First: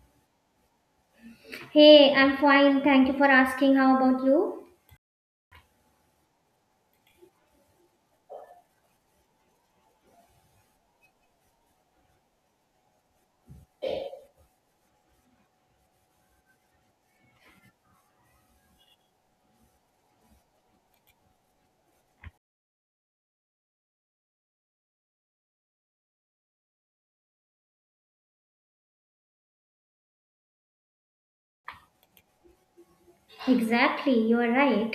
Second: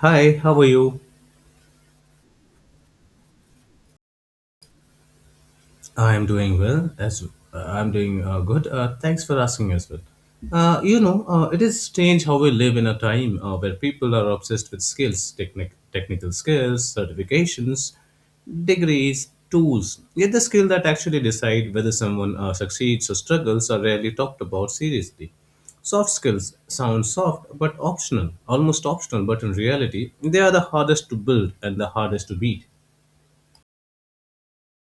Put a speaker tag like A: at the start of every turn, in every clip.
A: Hi, how are you?
B: Hey, I'm fine. Thank you for asking. How about you?
A: I am doing well. As I'm doing good. Thanks for asking as well. It is strange how we live in a time where people are obsessed with skills, technical skills, certifications, degrees, tools. Yet the skill that actually decide whether someone succeeds or struggles are rarely talked about seriously. Soft skills sound soft but optional, almost optional, but in reality, they are the hardest to build and the hardest to beat.
B: Exactly, you are right.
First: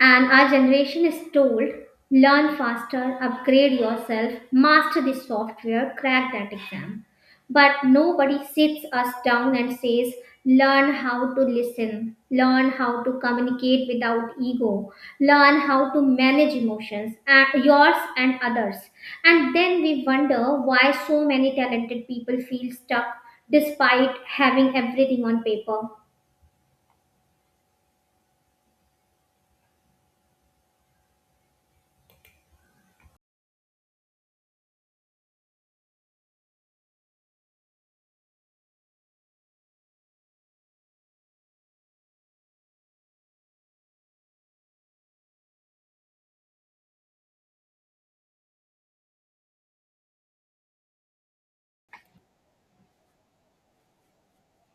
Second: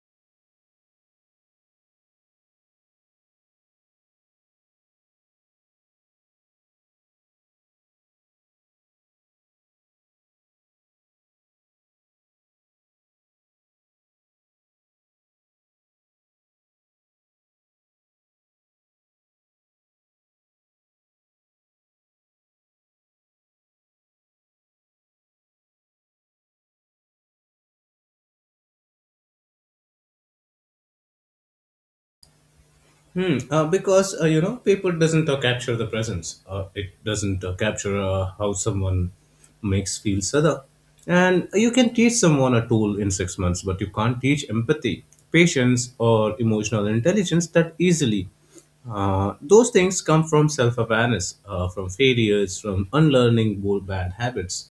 B: And our generation is told learn faster, upgrade yourself, master the software, crack that exam. But nobody sits us down and says, learn how to listen, learn how to communicate without ego, learn how to manage emotions, and yours and others. And then we wonder why so many talented people feel stuck despite having everything on paper.
A: Hmm. Because paper doesn't capture the presence. It doesn't capture how someone makes feels other. And you can teach someone a tool in 6 months, but you can't teach empathy, patience, or emotional intelligence that easily. Those things come from self-awareness, from failures, from unlearning old bad habits.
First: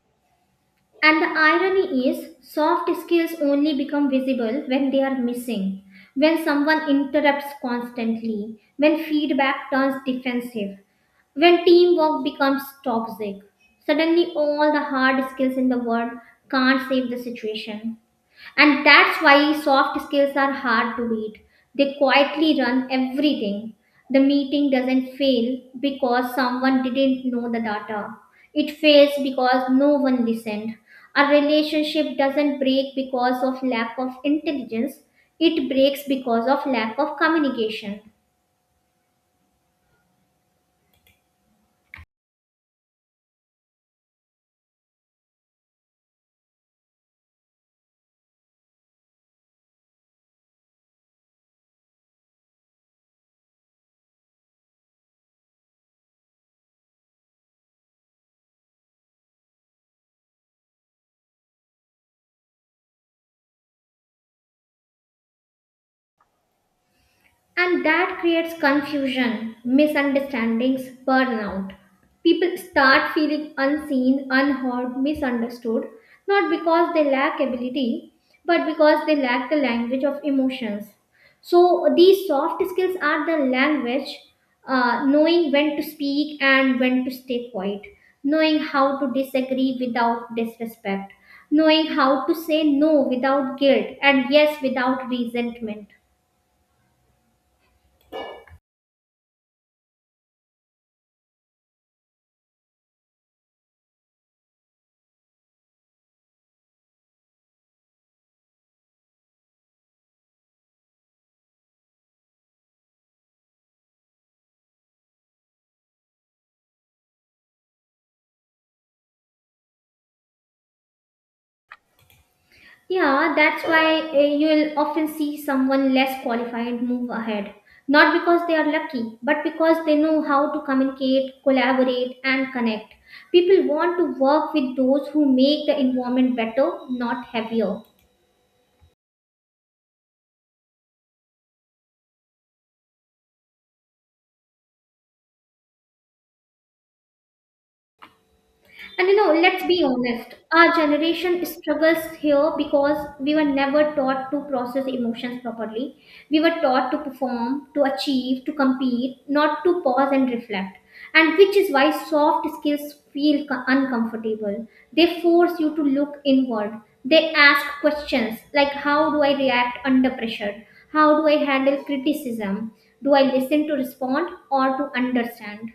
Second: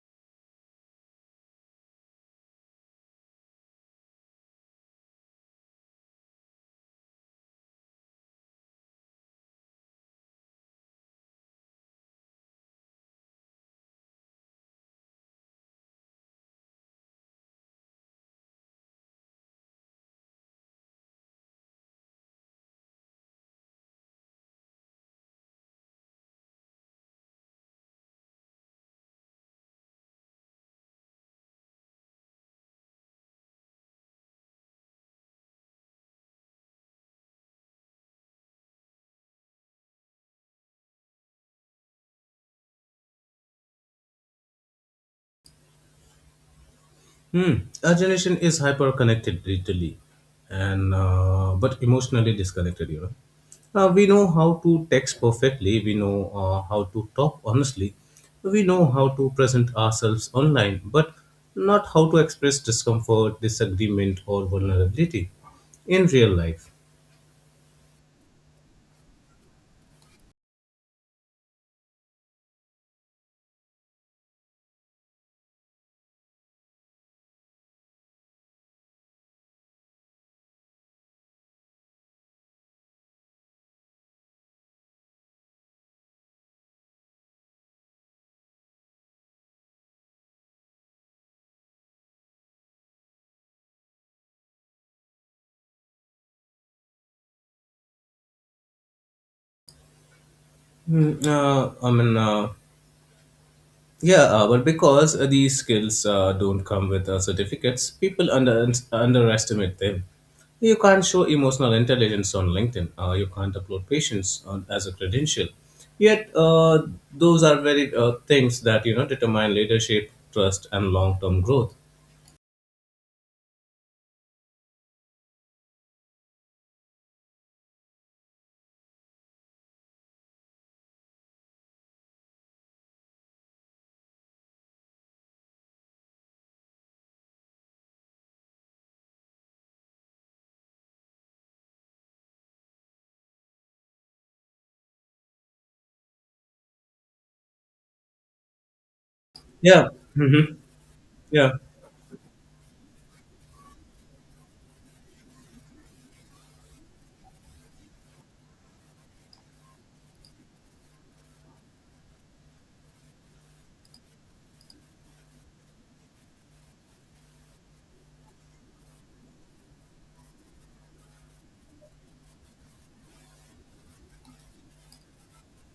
B: And the irony is, soft skills only become visible when they are missing, when someone interrupts constantly, when feedback turns defensive, when teamwork becomes toxic. Suddenly, all the hard skills in the world can't save the situation. And that's why soft skills are hard to beat. They quietly run everything. The meeting doesn't fail because someone didn't know the data. It fails because no one listened. A relationship doesn't break because of lack of intelligence. It breaks because of lack of communication.
A: Hmm. Our generation is hyper connected digitally, and but emotionally disconnected. We know how to text perfectly. We know how to talk honestly. We know how to present ourselves online, but not how to express discomfort, disagreement, or vulnerability in real life.
B: And that creates confusion, misunderstandings, burnout. People start feeling unseen, unheard, misunderstood, not because they lack ability, but because they lack the language of emotions. So, these soft skills are the language, knowing when to speak and when to stay quiet, knowing how to disagree without disrespect, knowing how to say no without guilt and yes without resentment.
A: I mean, yeah, but because these skills don't come with certificates, people underestimate them. You can't show emotional intelligence on LinkedIn. You can't upload patience as a credential. Yet, those are very things that determine leadership, trust, and long-term growth.
B: Yeah, that's why you'll often see someone less qualified move ahead. Not because they are lucky, but because they know how to communicate, collaborate, and connect. People want to work with those who make the environment better, not heavier. And you know, let's be
A: Yeah.
B: honest,
A: Hmm.
B: our generation
A: Yeah.
B: struggles here because we were never taught to process emotions properly. We were taught to perform, to achieve, to compete, not to pause and reflect. And which is why soft skills feel uncomfortable. They force you to look inward. They ask questions like how do I react under pressure? How do I handle criticism? Do I listen to respond or to understand?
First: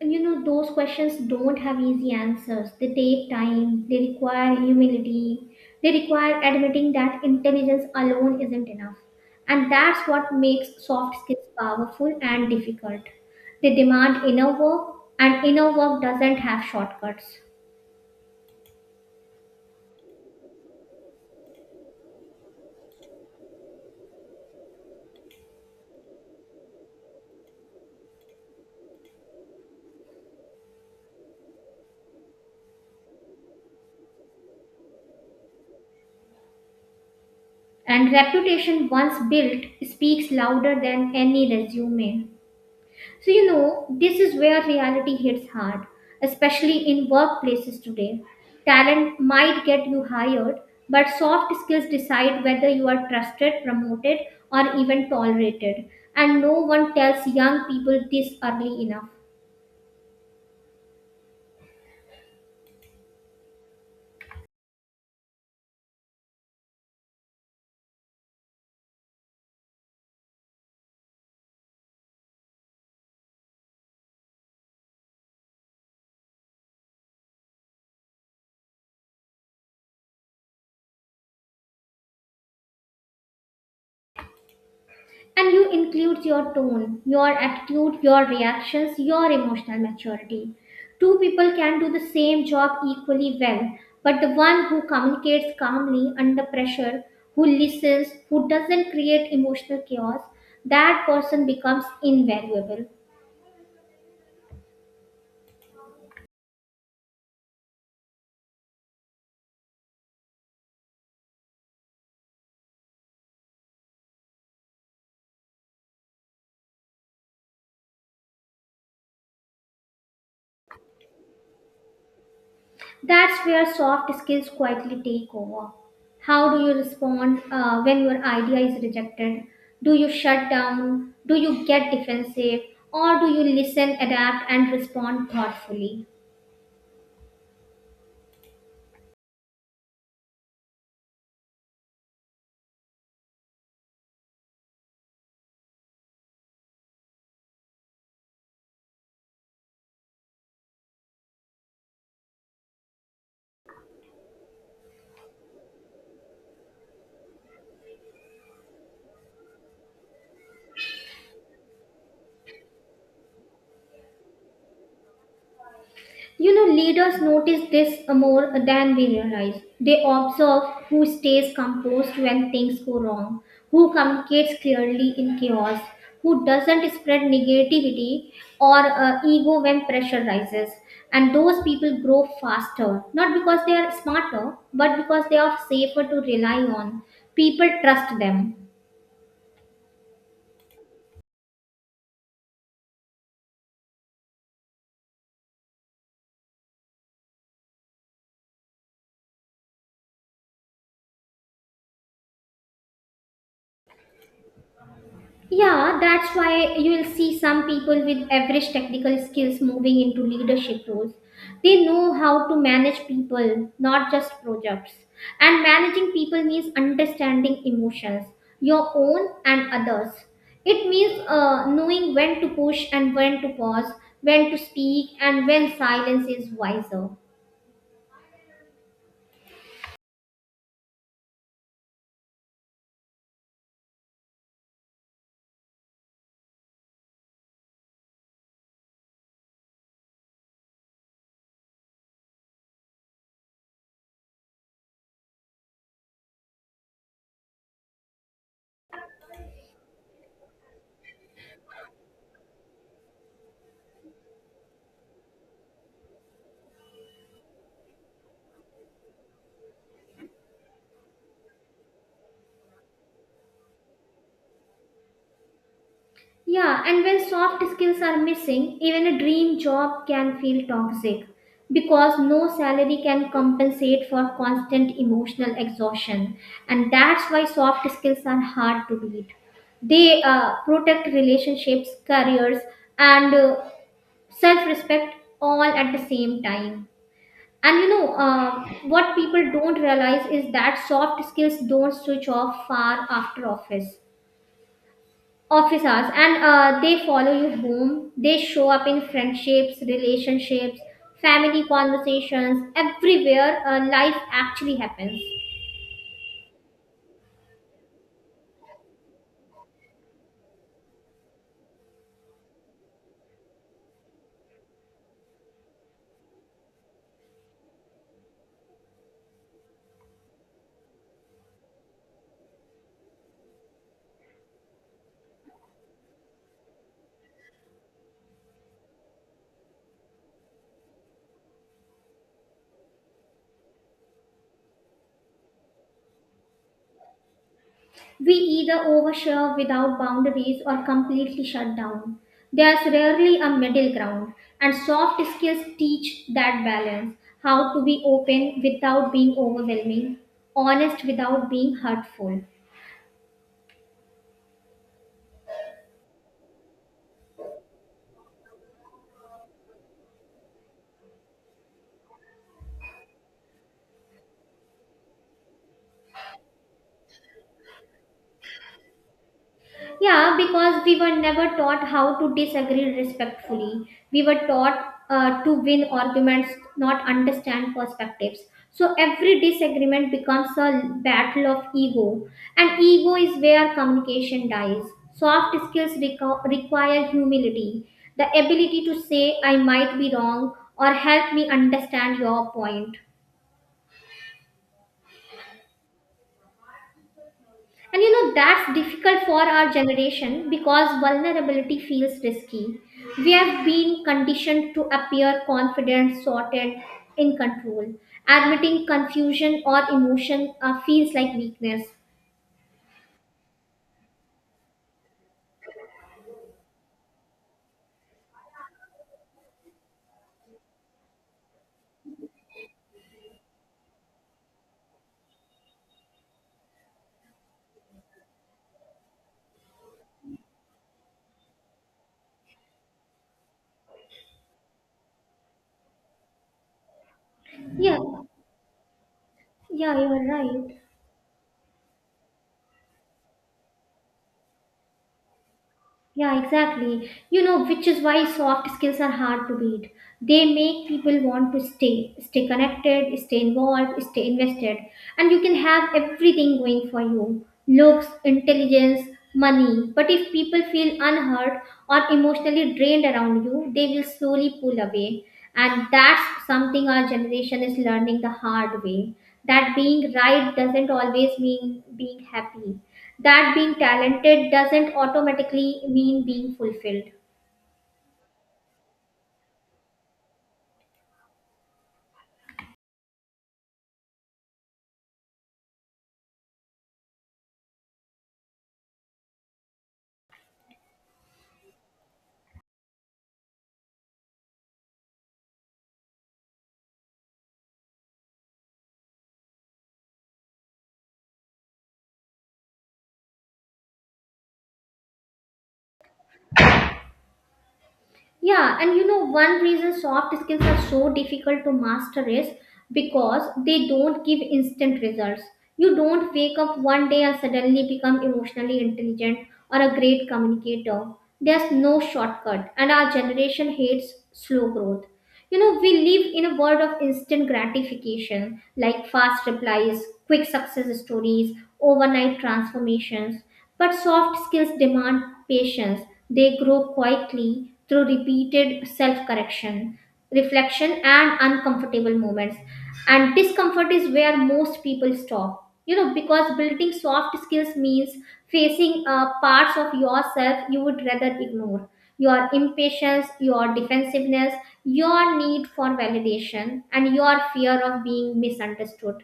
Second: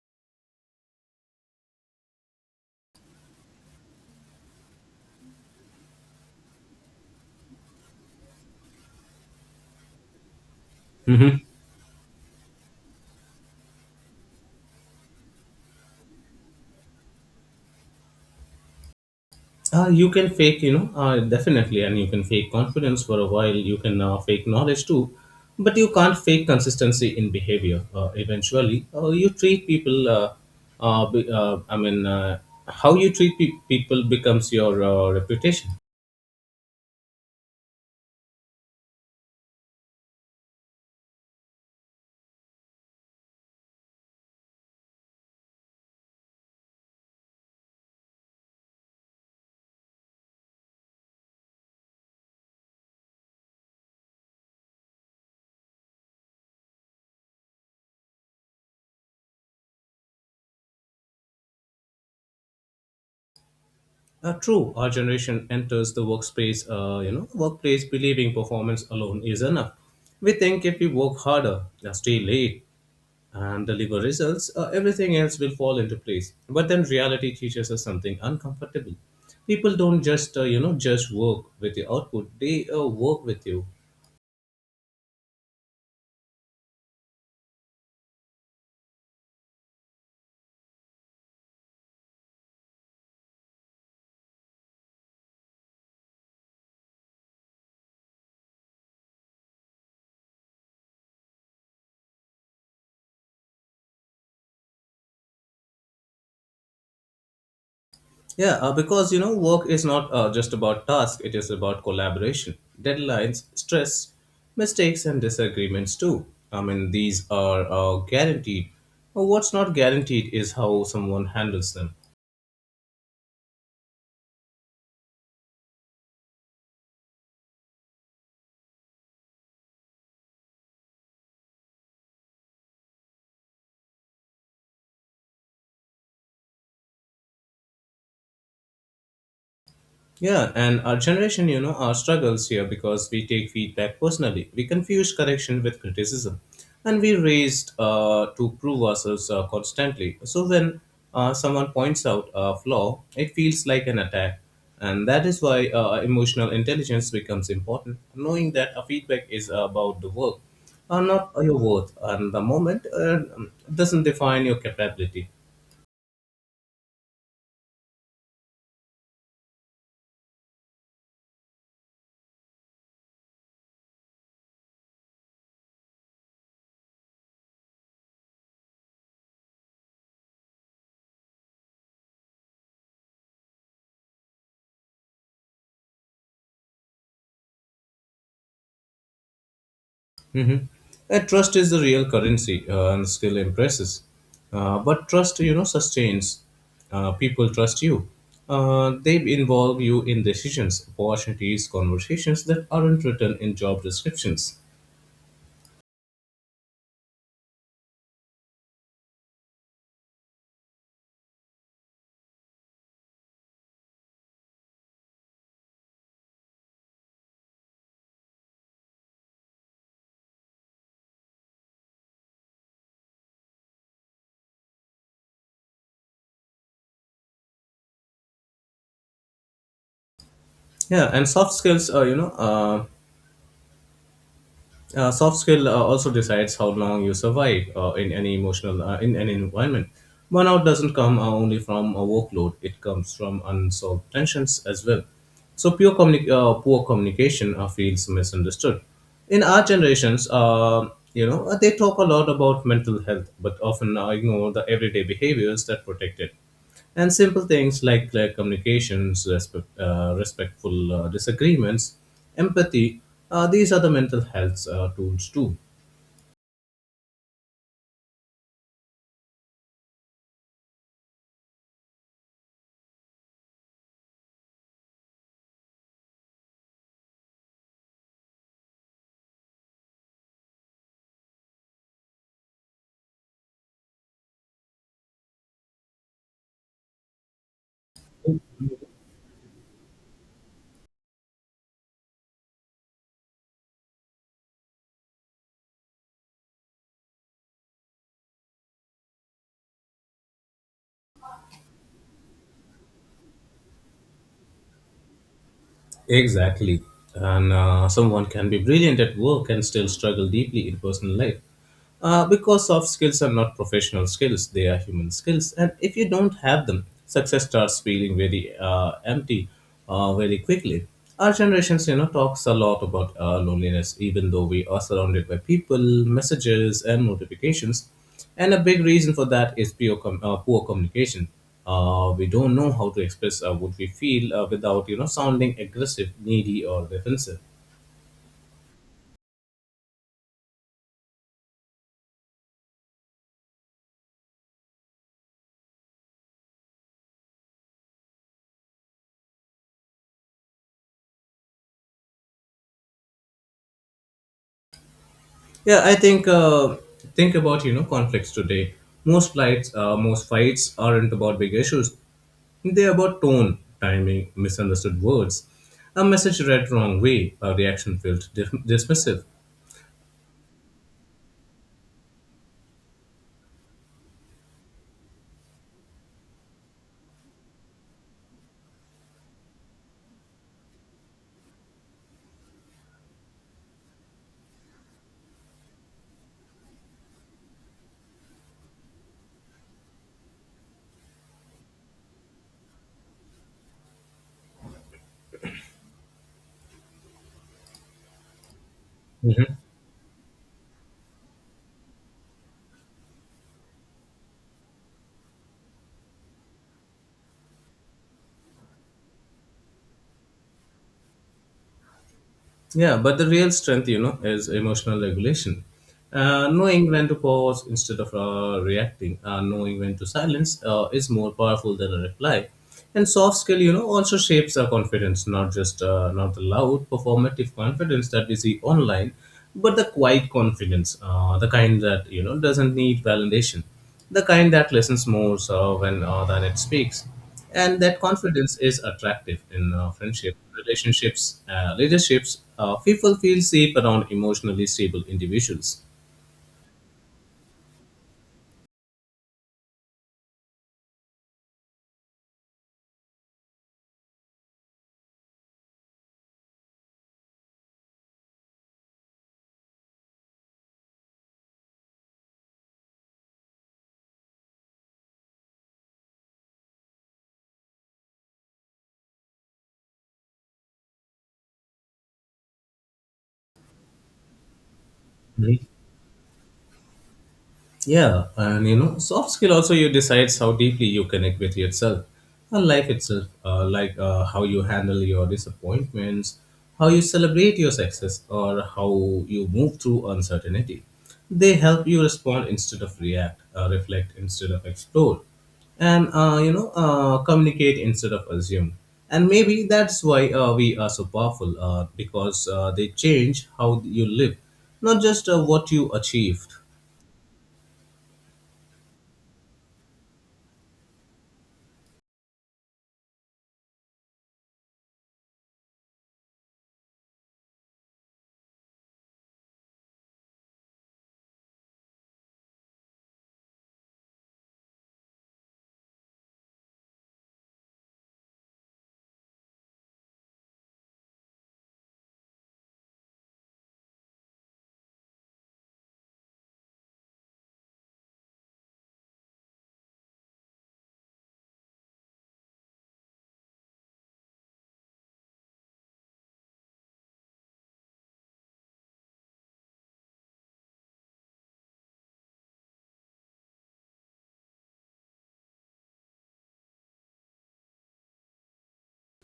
B: And you know, those questions don't have easy answers. They take time, they require humility, they require admitting that intelligence alone isn't enough. And that's what makes soft
A: Hmm.
B: skills powerful and difficult. They demand inner work, and inner work doesn't have shortcuts.
A: You can fake, definitely, and you can fake confidence for a while. You can fake knowledge too, but you can't fake consistency in behavior. Eventually, you treat people. I mean, how you treat people becomes your reputation.
B: And reputation once built speaks louder than any resume. So, you know, this is where reality hits hard, especially in workplaces today. Talent might get you hired, but soft skills decide whether you are trusted, promoted, or even tolerated. And no one tells young people this early enough.
A: True, our generation enters the workplace believing performance alone is enough. We think if we work harder, stay late, and deliver results, everything else will fall into place. But then reality teaches us something uncomfortable. People don't just just work with your output; they work with you.
B: And you include your tone, your attitude, your reactions, your emotional maturity. Two people can do the same job equally well, but the one who communicates calmly under pressure, who listens, who doesn't create emotional chaos, that person becomes invaluable.
A: Yeah, because work is not just about task; it is about collaboration, deadlines, stress, mistakes, and disagreements too. I mean, these are guaranteed. What's not guaranteed is how someone handles them.
B: That's where soft skills quietly take over. How do you respond when your idea is rejected? Do you shut down? Do you get defensive? Or do you listen, adapt, and respond thoughtfully?
A: Yeah, and our generation, our struggles here because we take feedback personally. We confuse correction with criticism, and we raised to prove ourselves constantly. So when someone points out a flaw, it feels like an attack, and that is why emotional intelligence becomes important. Knowing that a feedback is about the work, not your worth, and the moment doesn't define your capability.
B: You know, leaders notice this more than we realize. They observe who stays composed when things go wrong, who communicates clearly in chaos, who doesn't spread negativity or ego when pressure rises. And those people grow faster, not because they are smarter, but because they are safer to rely on. People trust them.
A: Mm-hmm. And trust is the real currency, and skill impresses. But trust, sustains. People trust you. They involve you in decisions, opportunities, conversations that aren't written in job descriptions.
B: Yeah, that's why you will see some people with average technical skills moving into leadership roles. They know how to manage people, not just projects. And managing people means understanding emotions, your own and others. It means knowing when to push and when to pause, when to speak, and when silence is wiser.
A: Yeah, and soft skill also decides how long you survive in any environment. Burnout doesn't come only from a workload. It comes from unsolved tensions as well. So poor communication feels misunderstood. In our generations, they talk a lot about mental health but often ignore the everyday behaviors that protect it. And simple things like clear communications, respectful disagreements, empathy, these are the mental health tools too.
B: Yeah, and when soft skills are missing, even a dream job can feel toxic because no salary can compensate for constant emotional exhaustion. And that's why soft skills are hard to beat. They protect relationships, careers, and self respect all at the same time. And you know, what people don't realize is that soft skills don't switch off far after office hours, and they follow you home. They show up in friendships, relationships, family conversations, everywhere life actually happens.
A: Exactly. And someone can be brilliant at work and still struggle deeply in personal life. Because soft skills are not professional skills, they are human skills. And if you don't have them, success starts feeling very empty very quickly. Our generations, talks a lot about loneliness, even though we are surrounded by people, messages, and notifications. And a big reason for that is poor communication. We don't know how to express what we feel without sounding aggressive, needy, or defensive.
B: We either overshare without boundaries or completely shut down. There's rarely a middle ground, and soft skills teach that balance: how to be open without being overwhelming, honest without being hurtful.
A: Yeah, I think about conflicts today. Most fights aren't about big issues. They're about tone, timing, misunderstood words, a message read wrong way, a reaction felt dismissive.
B: Yeah, because we were never taught how to disagree respectfully. We were taught to win arguments, not understand perspectives. So every disagreement becomes a battle of ego, and ego is where communication dies. Soft skills require humility, the ability to say, I might be wrong, or help me understand your point. And you know, that's difficult for our generation because vulnerability feels risky. We have been conditioned to appear confident, sorted, in control. Admitting confusion or emotion feels like weakness.
A: Yeah, but the real strength, is emotional regulation. Knowing when to pause instead of reacting, knowing when to silence is more powerful than a reply. And soft skill, also shapes our confidence, not the loud performative confidence that we see online, but the quiet confidence, the kind that doesn't need validation, the kind that listens more when than it speaks. And
B: Yeah,
A: that confidence is attractive in
B: yeah, you are
A: friendship
B: right.
A: relationships, leaderships. People feel safe around emotionally stable individuals.
B: Yeah, exactly. You know, which is why soft skills are hard to beat. They make people want to stay, stay connected, stay involved, stay invested, and you can have everything going for you. Looks, intelligence, money. But if people feel unheard or emotionally drained around you, they will slowly pull away. And that's something our generation is learning the hard way. That being right doesn't always mean being happy, that being talented doesn't automatically mean being fulfilled.
A: Yeah, and soft skill also you decides how deeply you connect with yourself and life itself, like how you handle your disappointments, how you celebrate your success, or how you move through uncertainty. They help you respond instead of react, reflect instead of explore, and communicate instead of assume. And maybe that's why we are so powerful, because they change how you live, not just what you achieved.
B: Yeah, and you know, one reason soft skills are so difficult to master is because they don't give instant results. You don't wake up one day and suddenly become emotionally intelligent or a great communicator. There's no shortcut, and our generation hates slow growth. You know, we live in a world of instant gratification, like fast replies, quick success stories, overnight transformations. But soft skills demand patience. They grow quietly through repeated self correction, reflection, and uncomfortable moments. And discomfort is where most people stop, you know, because building soft skills means facing parts of yourself you would rather ignore: your impatience, your defensiveness, your need for validation, and your fear of being misunderstood.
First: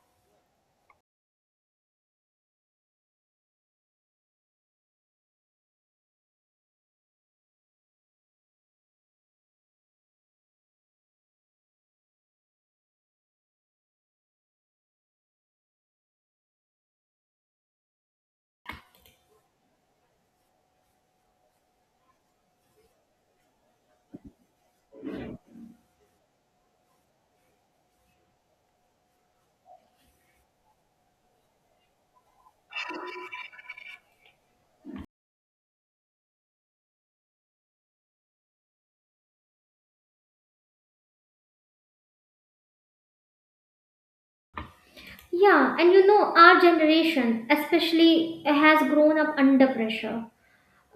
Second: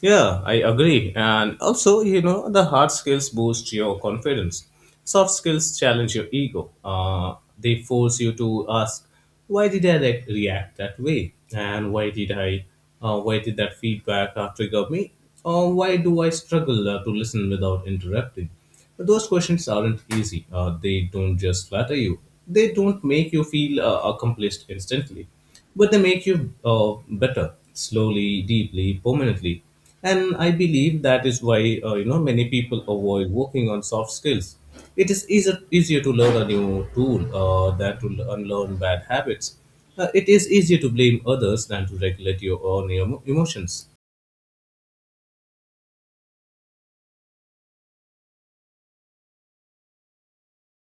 A: Yeah, I agree. And also, the hard skills boost your confidence. Soft skills challenge your ego. They force you to ask, why did I react that way? And why did I, Why did that feedback trigger me? Or why do I struggle to listen without interrupting? Those questions aren't easy. They don't just flatter you, they don't make you feel accomplished instantly, but they make you better slowly, deeply, permanently. And I believe that is why many people avoid working on soft skills. It is easier to learn a new tool than to unlearn bad habits. It is easier to blame others than to regulate your own emotions.
B: Yeah, and you know, our generation especially has grown up under pressure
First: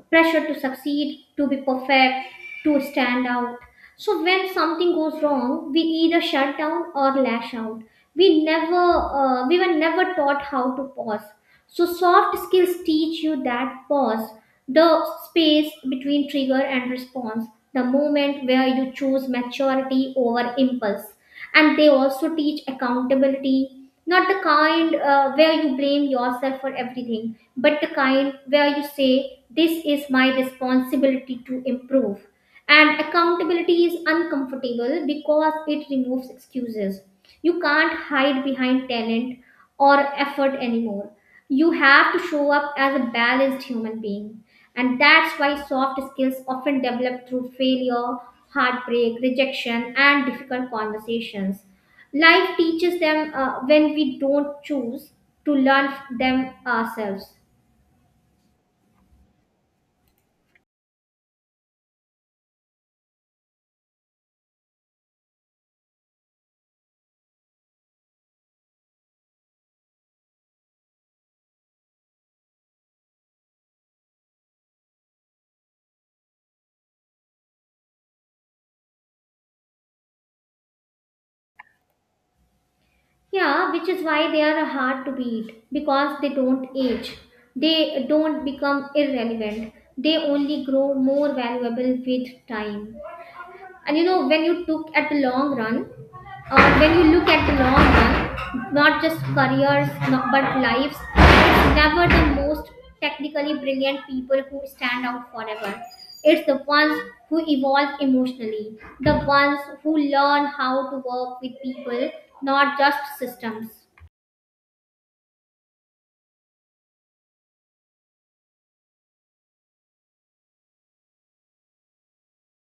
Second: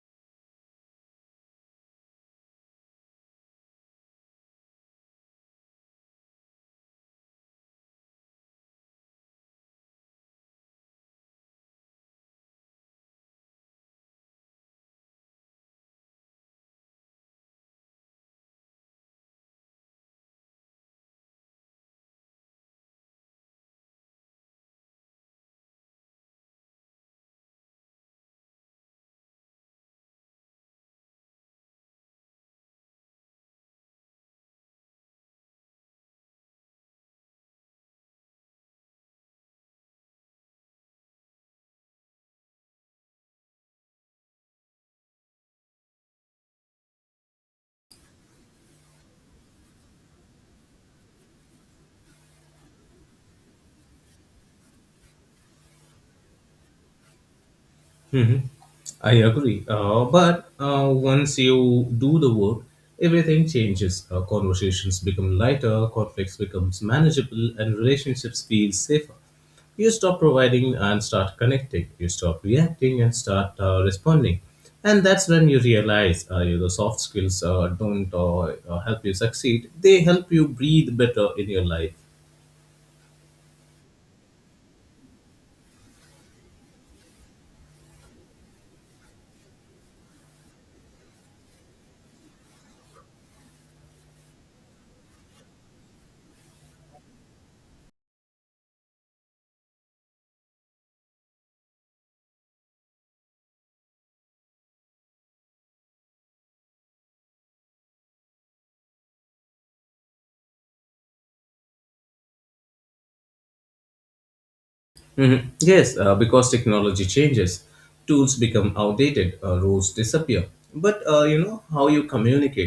B: pressure to succeed, to be perfect, to stand out. So when something goes wrong, we either shut down or lash out. We were never taught how to pause. So soft skills teach you that pause, the space between trigger and response, the moment where you choose maturity over impulse. And they also teach accountability, not the kind where you blame yourself for everything, but the kind where you say, this is my responsibility to improve. And accountability is uncomfortable because it removes excuses. You can't hide behind talent or effort anymore. You have to show up as a balanced human being. And that's why soft skills often develop through failure, heartbreak, rejection, and difficult conversations. Life teaches them when we don't choose to learn them ourselves.
A: Hmm. I agree. But once you do the work, everything changes. Conversations become lighter, conflicts becomes manageable, and relationships feel safer. You stop providing and start connecting. You stop reacting and start responding. And that's when you realize the soft skills don't help you succeed. They help you breathe better in your life.
B: Yeah, which is why they are hard to beat because they don't age. They don't become irrelevant. They only grow more valuable with time. And you know, when you look at the long run, not just careers, not, but lives, it's never the most technically brilliant people who stand out forever. It's the ones who evolve emotionally, the ones who learn how to work with people, not just systems.
A: Mhm. Yes, because technology changes, tools become outdated, rules disappear. But you know how you communicate.